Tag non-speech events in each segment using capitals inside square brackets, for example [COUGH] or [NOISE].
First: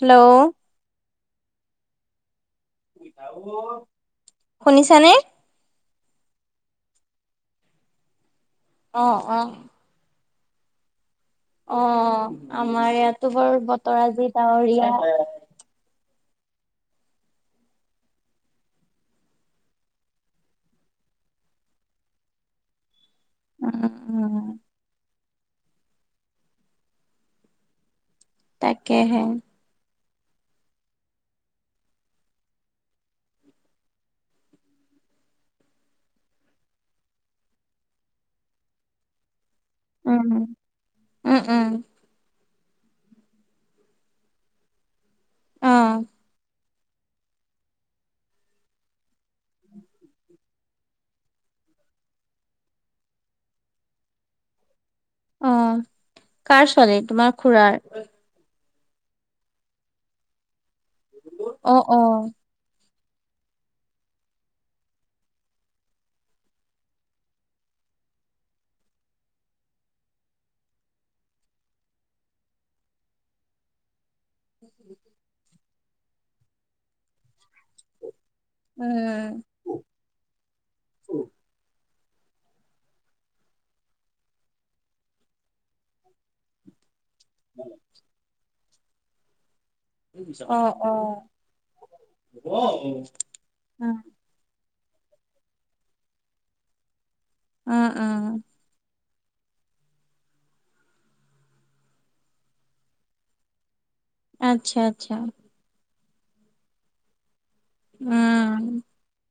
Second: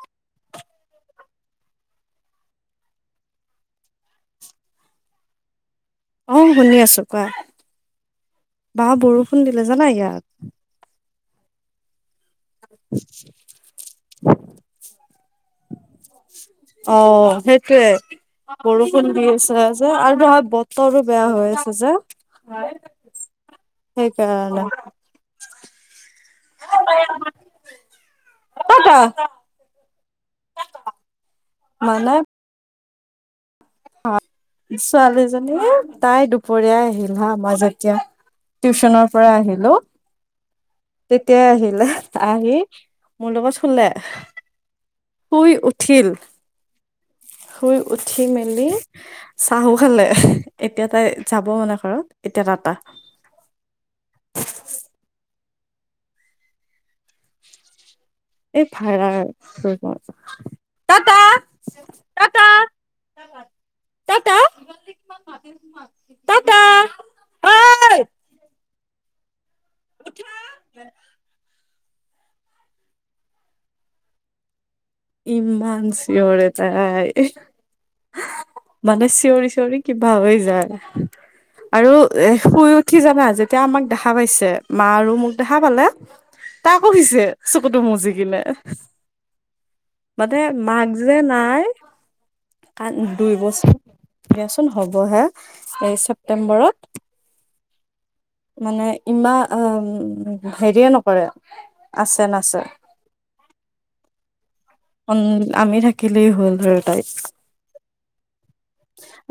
Hello. শুনিছানে? অ', শুনি আছো কোৱা। বা অ', বৰষুণ অ', দিলে জানা ইয়াত। অ', আমাৰ ইয়াতো বাৰু বতৰ আজি ডাৱৰীয়া। অ', সেইটোৱে। বৰষুণ দি আছে যে আৰু ধৰা বতৰো বেয়া হৈ আছে যে উম, সেইকাৰণে। [INAUDIBLE] তাকেহে। মানে ছোৱালীজনী তাই দুপৰীয়াই আহিল হা মই যেতিয়া টিউচনৰ পৰা আহিলো। উম। উম, তেতিয়াই উম, আহিলে আহি মোৰ লগত শুলে। শুই অ', উঠিল, শুই উঠি মেলি চাহো খালে এতিয়া তাই যাব মানে ঘৰত এতিয়া টা টা। অ', কাৰ ছোৱালী তোমাৰ খুৰাৰ? এই ভাৰৰ। অ', অ'। টাটা টাটা। ঐ [UNINTELLIGIBLE] [UNINTELLIGIBLE] ইমান চিঞৰে তাই, মানে উম, চিঞৰি চিঞৰি কিবা হয় যায়। আৰু এ শুই উঠি জানা যেতিয়া আমাক দেখা পাইছে, মা আৰু মোক দেখা পালে তাই আকৌ শুইছে চকুতো মুচি কিনে। মানে অ', মাক যে অ'। নাই ক দুই বছৰ উম। দিয়াচোন হ'ব হে এই ছেপ্তেম্বৰত উম উম। মানে ইমান হেৰিয়ে নকৰে আছে নাচ। আচ্ছা। আচ্ছা, আমি থাকিলেই হল ধৰ তাইক। উম'।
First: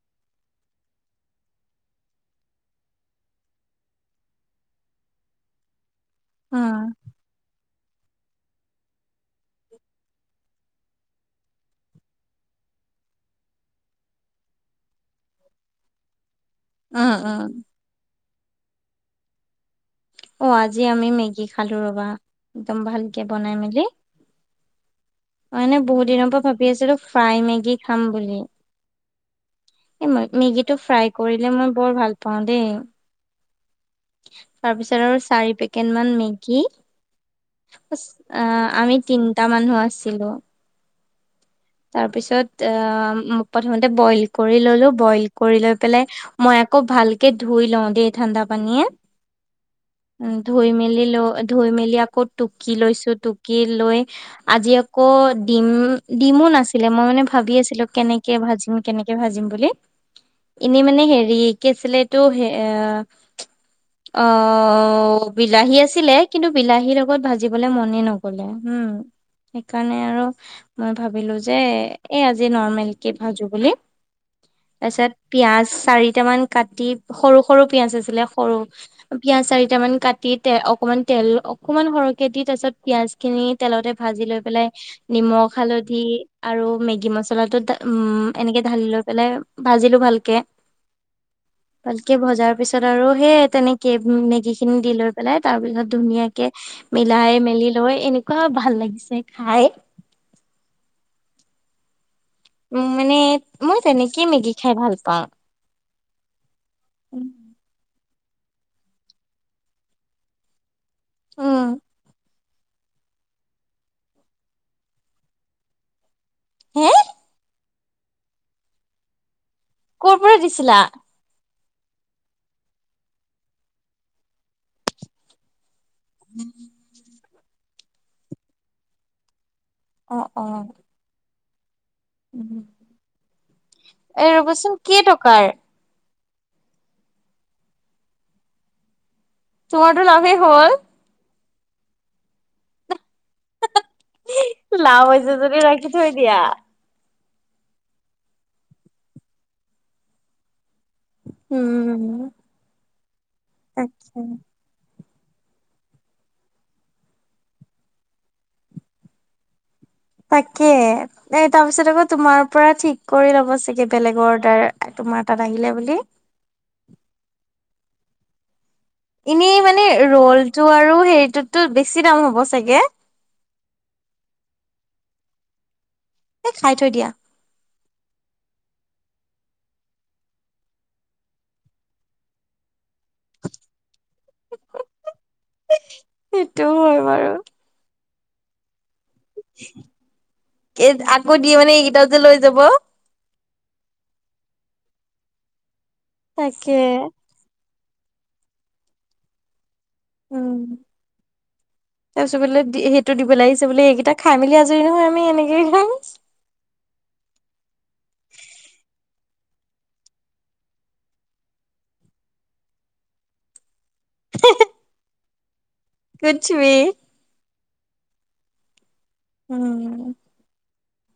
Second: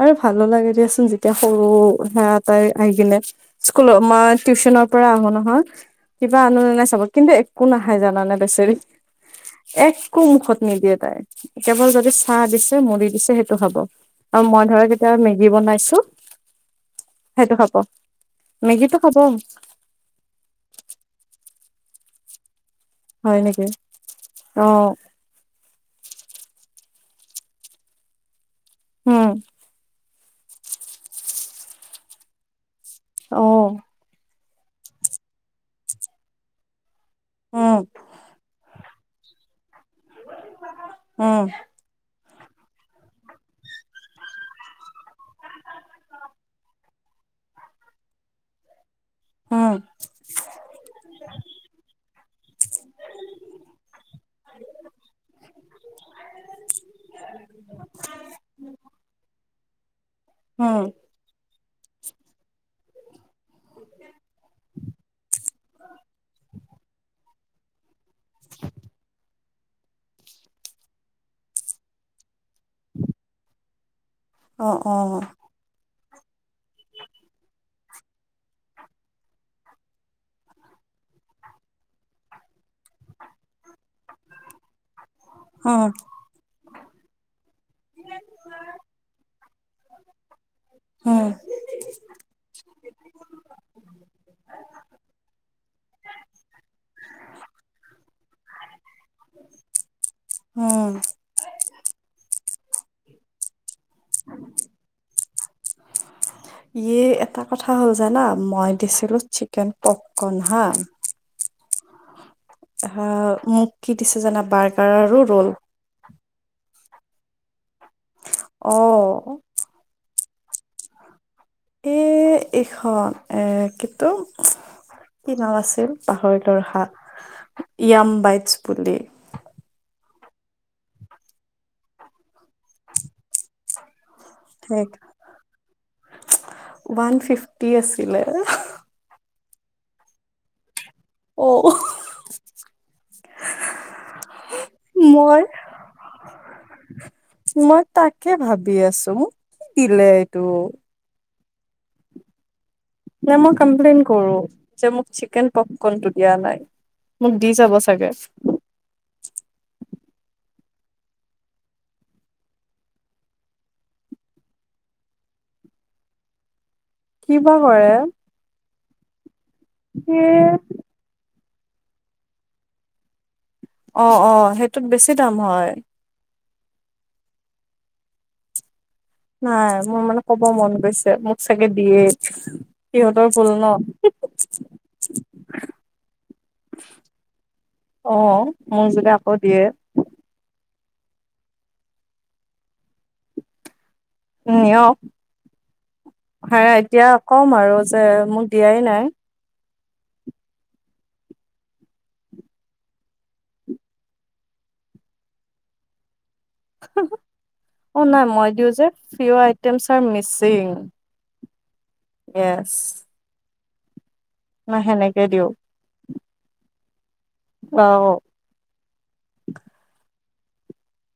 আৰু ভালো লাগে দিয়াচোন যেতিয়া সৰু [UNINTELLIGIBLE] তাই আহি কিনে স্কুলত মই টিউচনৰ পৰা আহো নহয়, কিবা আনো নাই উম। চাব কিন্তু একো নাখাই জানানে বেচেৰি একো মুখত নিদিয়ে তাই, কেৱল যদি চাহ দিছে মুৰি দিছে সেইটো খাব। আৰু মই ধৰা কেতিয়াবা মেগী বনাইছোঁ, উম, সেইটো উম, খাব। মেগীটো খাব। অ', আজি আমি মেগি খালো ৰ'বা একদম ভাল হয় নেকি? অ', মই মানে বহুত দিনৰ পৰা ভাবি আছিলো ফ্ৰাই মেগী খাম বুলি উম এই মেগীটো ফ্ৰাই কৰিলে মই বৰ ভাল পাওঁ দেই। অ', তাৰপিছত আৰু চাৰি পেকেট মান মেগী উম অ', আমি তিনটা মানুহ আছিলো। উম তাৰ পিছত আহ, মোক প্ৰথমতে বইল কৰি ল'লো, বইল কৰি লৈ পেলাই মই আকৌ ভালকে ধুই লওঁ দেই ঠাণ্ডা পানীয়ে উম ধুই মেলি, ল ধুই মেলি আকৌ টুকি লৈছোঁ, টুকি লৈ আজি আকৌ দিম দিমো নাছিলে মই মানে ভাবি আছিলোঁ কেনেকে ভাজিম, কেনেকে ভাজিম বুলি এনে উম মানে হেৰি কি আছিলে, অ' বিলাহী আছিলে কিন্তু, বিলাহীৰ লগত ভাজিবলে মনে নক ক'লে, হম সেইকাৰণে আৰু মই ভাবিলোঁ যে, এই আজি নৰ্মেল কে ভাজোঁ বুলি অ অ তাৰপিছত পিয়াঁজ চাৰিটামান কাটি সৰু সৰু পিয়াঁজ আছিলে সৰু পিয়াঁজ চাৰিটা মান কাটি তে অকনমান তেল অকনমান সৰহকে দি তাৰ পিছত পিয়াঁজ খিনি তেলতে ভাজি লৈ পেলাই নিমখ উম হালধি আৰু মেগী মছলাটো এনেকে ঢালি লৈ পেলাই ভাজিলোঁ ভালকে উম ভালকে ভজাৰ পিছত আৰু সেই তেনেকে মেগী খিনি দি লৈ পেলাই, তাৰ পিছত ধুনীয়াকে মিলাই মেলি লৈ এনেকুৱা ভাল লাগিছে, খাই। উম। উম, মানে মই তেনেকে মেগি খাই ভাল পাওঁ। ইয়ে এটা কথা হ'ল জানা, মই দিছিলো চিকেন পককন হা। উম। [UNINTELLIGIBLE] মোক কি দিছে জানা, বাৰ্গাৰ আৰু ৰোল হে অ'। ক'ৰ পৰা দিছিলা? এই এইখন এ [UNINTELLIGIBLE] কি নাম আছিল [UNINTELLIGIBLE] য়াম বাইটছ বুলি অ', অ'। উম, এ ৰ'বচোন এক কেই টকাৰ? ওৱান ফিফটি আছিলে। তোমাৰটো লাভেই হ'ল। [UNINTELLIGIBLE] লাভ হৈছে মই যদি ৰাখি থৈ দিয়া। মই তাকে ভাবি আছো, মোক কি দিলে এইটো। উম। নে মই কমপ্লেইন্ট তাকে কৰো? যে মোক চিকেন পপকনটো দিয়া নাই, মোক দি যাব চাগে। তাকে। এ তাৰ পিছত আকৌ তোমাৰ পৰা ঠিক কৰি ল'ব চাগে, বেলেগৰ অৰ্ডাৰ তোমাৰ তাত আহিলে বুলি। কিবা কৰে? এনেই মানে এ ৰলটো আৰু হেৰিটোতো বেছি দাম হ'ব চাগে? অ', অ', সেইটোত বেছি দাম হয়। এ খাই থৈ দিয়া। নাই মোৰ মানে ক'ব মন গৈছে, মোক চাগে দিয়ে। সিহঁতৰ ভুল নহ। সেইটোও হয় বাৰু। অ', মোৰ [UNINTELLIGIBLE] আকৌ দিয়ে। এই আকৌ দিয়ে মানে, এইকেইটা যে লৈ যাব। [UNINTELLIGIBLE] তাকে এতিয়া কম আৰু যে মোক দিয়াই নাই। উম। তাৰ পিছত বোলে সেইটো দিব লাগিছে বোলি, এইকেইটা খাই মেলি আজৰি নহয় আমি এনেকে অ', নাই মই দিওঁ যে [UNINTELLIGIBLE] আইটেমছ আৰ মিচিং। ইয়েছ। না সেনেকে দিওঁ? [UNINTELLIGIBLE] অ', অ'। উম।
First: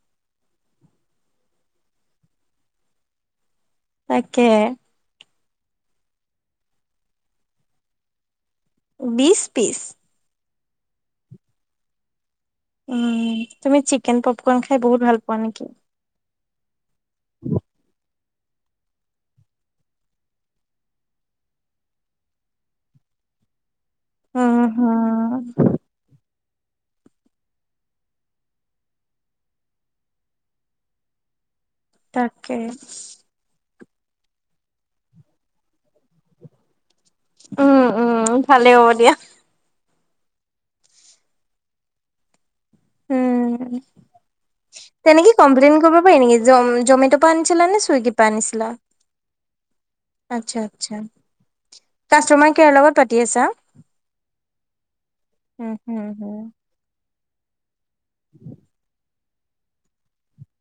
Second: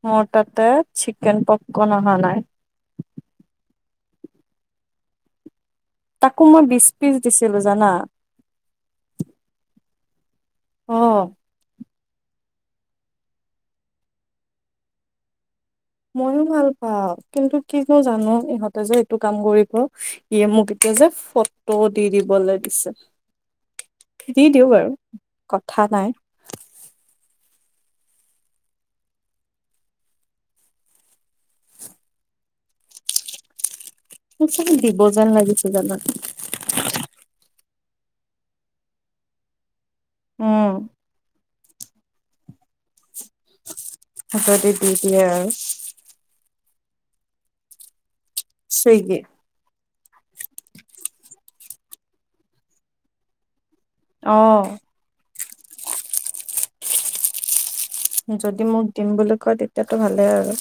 মোৰ তাতে, চিকেন পপকন আহা নাই। তাকে। তাকো মই বিশ পিচ দিছিলো জানা? বিশ পিচ? অ'। উম, তুমি চিকেন পপকৰ্ খাই বহুত ভাল পোৱা নেকি? মইও ভাল পাওঁ, কিন্তু কিনো জান ইহঁত এ যে এইটো কাম কৰিব, [UNINTELLIGIBLE] মোক এতিয়া যে ফটো দি দিবলৈ দিছে। [INAUDIBLE] খেদি উম দিওঁ বাৰু, হম কথা নাই। তাকে। মোক চাগে দিব যেন লাগিছিল, জানা উম, উম, ভালে হ'ব দিয়া। উম, উম, হাততে দি দিয়ে তেনেকেই আৰু কমপ্লেইন কৰিব নেকি, জয়, জমেটপে আনিছিলা নে, চুইগি, পা আনিছিলা? চুইগি আচ্ছা, আচ্ছা, কাষ্টমাৰ কেয়াৰ লগত পাতি আছা? অ, উম, হম, উম। যদি মোক দিম বুলি কয়, তেতিয়াতো ভালে আৰু।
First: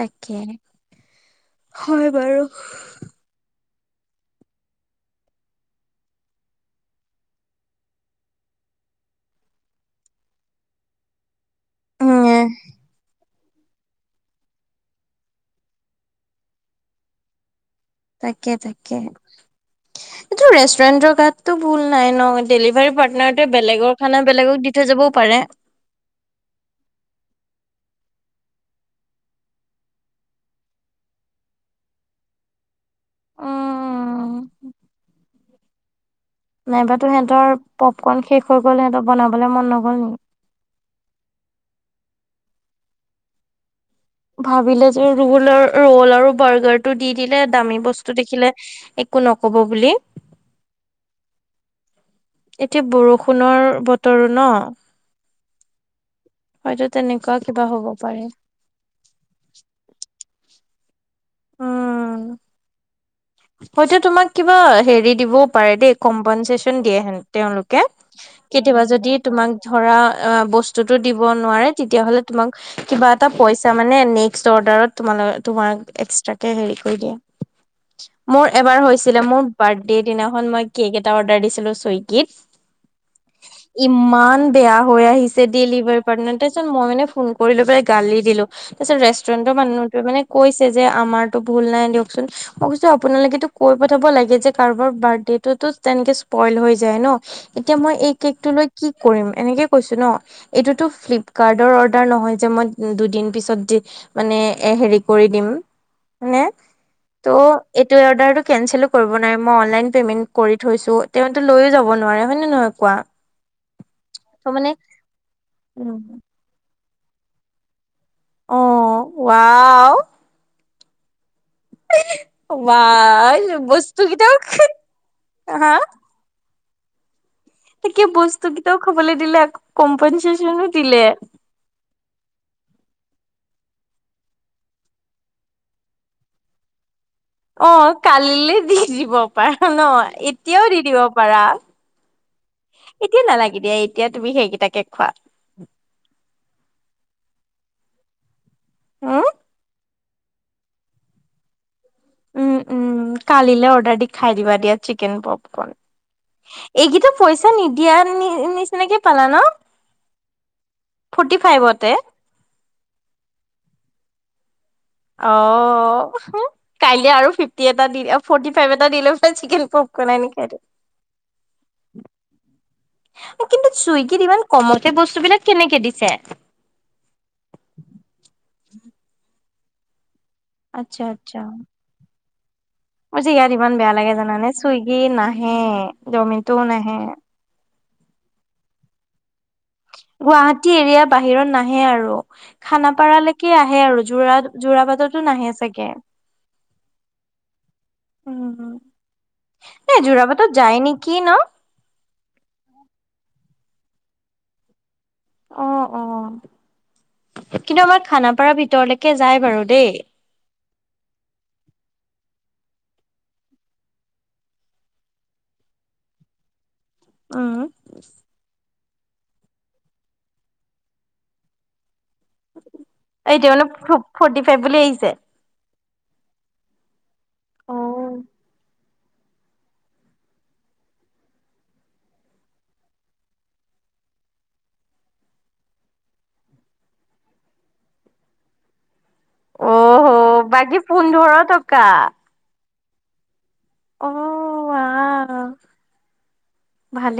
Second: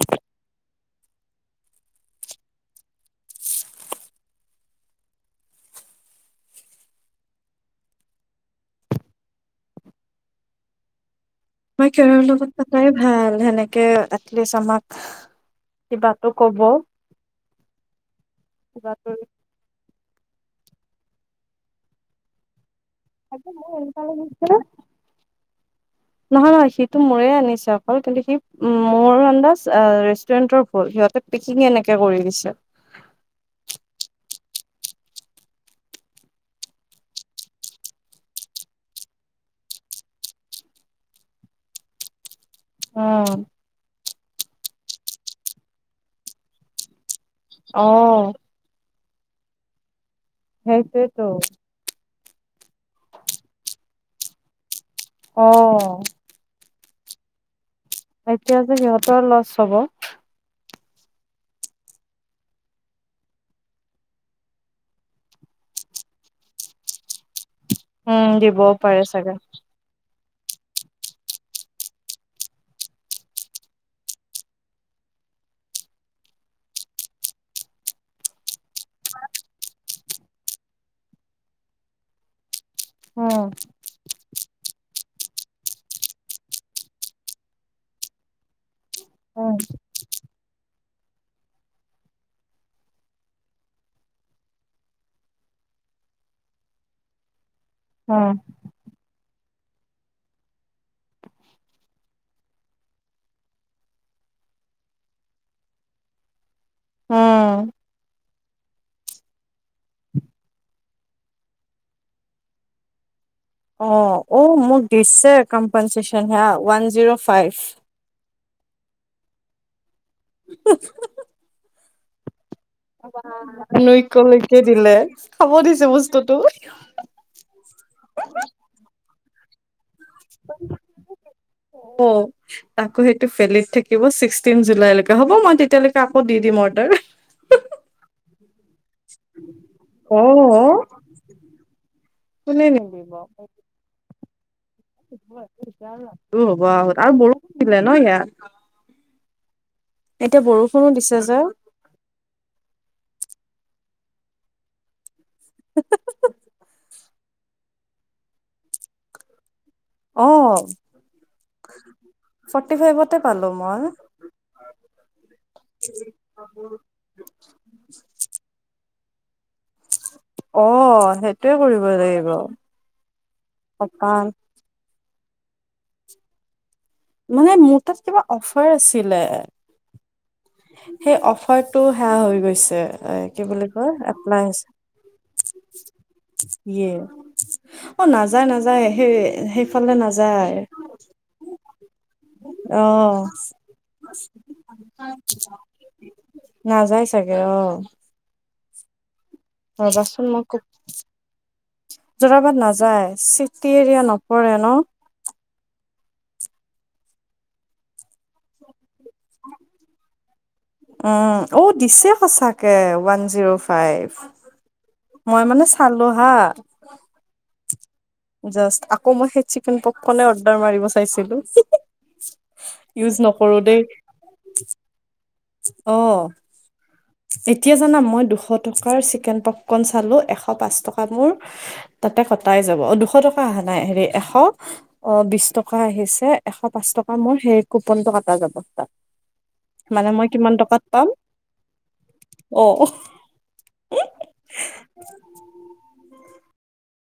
তাকে, হয় বাৰু। মই খেৰৰ উম লগত পাতাই ভাল, সেনেক কে, এলিষ্ট আমাক কিবাটো ক'ব। তাকে, তাকে কিবাতো এইটো ৰেষ্টুৰেণ্টৰ গাতটো ভুল নাই ন, ডেলিভাৰী পাৰ চাগে ল'ৰাটোৱে মোৰ বেলেগৰ এনেকুৱা খানা, বেলেগক দি থৈ যাবও পাৰে। নহয়-নহয়, সিটো মোৰে আনিছে অকল কিন্তু সি মোৰ আন্দাজ ৰেষ্টুৰেণ্টৰ ভুল সিহঁতে [UNINTELLIGIBLE] এনেকে কৰি দিছে। উম, নাইবা তো, সিহঁতৰ পপকৰ্ন শেষ হৈ গ'ল, সিহঁতৰ বনাবলৈ মন নগ'ল নেকি? উম, ভাবিলে যে ৰোল-ৰোল আৰু বাৰ্গাৰটো দি দিলে, দামী অ বস্তু দেখিলে একো নক'ব বুলি। [INAUDIBLE] এতিয়া বৰষুণৰ বতৰো ন, অ, [UNINTELLIGIBLE] হয়টো তেনেকুৱা কিবা হ'ব পাৰে। এতিয়া যে সিহঁতৰ ল'চ হ'ব। উম, প, তোমাক কিবা হেৰি দিবও পাৰে দেই, কম্পনচেচন দিয়ে হেন তেওঁলোকে উম দিবও কেতিয়াবা পাৰে যদি চাগে তোমাক ধৰা বস্তুটো দিব নোৱাৰে, তেতিয়াহ'লে তোমাক কিবা এটা পইচা নেকচত অৰ্ডাৰত তোমালো-তোমাক এক তাকে, হেৰি কৰি দিয়া। মোৰ এবাৰ হৈছিলে বাৰ্থদে দিনাখন কেক এটা অৰ্ডাৰ দিছিলো চই ক [INAUDIBLE] অ, ইমান বেয়া হৈ আহিছে, ডেলিভাৰী পাৰ্টনাৰ, তাৰপছত মই মানে ফোন কৰিলো পেলাই গালি দিলো। তাৰপিছত ৰেষ্টুৰেন্টৰ উম মানুহটোৱে মানে কৈছে যে, আমাৰতো ভুল নাই দিয়কচোন। মই কৈছো আপোনালোকেতো কৈ পঠাব লাগে যে, কাৰোবাৰ বাৰ্থডো তেনেকে স্পইল হৈ যায় ন। এতিয়া মই এই উম কেকটো লৈ কি কৰিম, এনেকে কৈছো ন। এইটোতো ফ্লিপকাৰ্টৰ অৰ্ডাৰ নহয় যে, মই দুদিন পিছত দি মানে হেৰি কৰি দিম, হয়নে ত, উম এইটো অৰ্ডাৰটো কেনচেল ও কৰিব নোৱাৰে মই অনলাইনত পেমেণ্ট কৰি থৈছো, তেওঁ টো লৈ যাব নোৱাৰে হয় নে নহয় কোৱা। অ, অ, ত' মোক দিছে মানে কম্পনচচন সে ওৱান জিৰ' ফাইভ। অ, ৱাও [INAUDIBLE] বা, বস্তু কেইটাও [UNINTELLIGIBLE] ত, তো তাকে বস্তু কেইটাও খাবলৈ দিলে, কম্পেনচে্যনো দিলে। অ, তাকো সেইটো ভেলিত থাকিব ছিক্সটিন জুলাইলৈকে। হ'ব মই তেতিয়ালৈকে আকৌ দি দিম অৰ্ডাৰ। অ কালিলৈ দি দিব পাৰা ন, এতিয়াও অ', দি দিব পাৰা। কোনে নিদিব এতিয়া নালাগে দিয়া এতিয়া তুমি সেইকেইটাকে খোৱা। [UNINTELLIGIBLE] আৰু বৰষুণ দিলে ন ইয়াত। উম এতিয়া বৰষুণো দিছে যে। উম উম কালিলে অৰ্ডাৰ দি খাই দিবা দিয়া চিকেন পপকন। এইক পইচা নিদিয়া নিচিনাকে পালা ন? অ', ফটি ফাইভতে। ফৰ্টি ফাইভতে পালো মই। অ কাল আৰু ফিফটি এটা দি ফৰ্টি ফাইভ এটা দিলে চিকেন পপকন অ সেইটোৱে কৰিব লাগিব। কিন্তু অক চুইগীত ইমান কমতে বস্তু বিলাক কেনেকে দিছে? মানে মোৰ তাত কিবা অফাৰ আছিলে। আচ্ছা সেই আচ্ছা। অফাৰটো সেয়া হৈ গৈছে। এ মোৰ যে কি ইয়াত বুলি ইমান কয় বেয়া লাগে এপ্লাই জানানে, চুইগি নাহে, জমিনটোও ইয়ে নাহে। অ নাযায় নাযায় সেই সেইফালে নাযায় গুৱাহাটী এৰিয়া বাহিৰত নাহে আৰু, অ খানাপাৰালৈকে আহে আৰু জৰা জোৰা পাটতো নাহে চাগে। নাযায় চাগে অ উম। এই জোৰা পাটত যায় নেকি ন? জোৰাবাট নাযায়, চিটি এৰিয়া নপৰে ন। অ অ কিন্তু আমাৰ খানাপাৰ ভিতৰলৈকে যাই বাৰু দেই। উম, অ দিছে সঁচাকে ওৱান জিৰ' ফাইভ। মই মানে চালো হা, উম। জাষ্ট আকৌ মই সেই চিকেন পক খনে অৰ্ডাৰ মাৰিব চাইছিলো। ইউজ এতিয়া নকৰো মানে ফ-ফৰ্টি ফাইভ বুলি আহিছে? অহ। এতিয়া জানা অ' মই দুশ টকাৰ চিকেন পপকণ চালোঁ, এশ পাঁচ টকা মোৰ তাতে কটাই যাব। অ দুশ টকা অহা নাই হেৰি এশ অ বিশ টকা আহিছে, এশ পাঁচ টকা মোৰ সেই কুপনটো কটা যাব তাত। মানে মই কিমান টকাত পাম বা! অহ অ অ আহ ভালে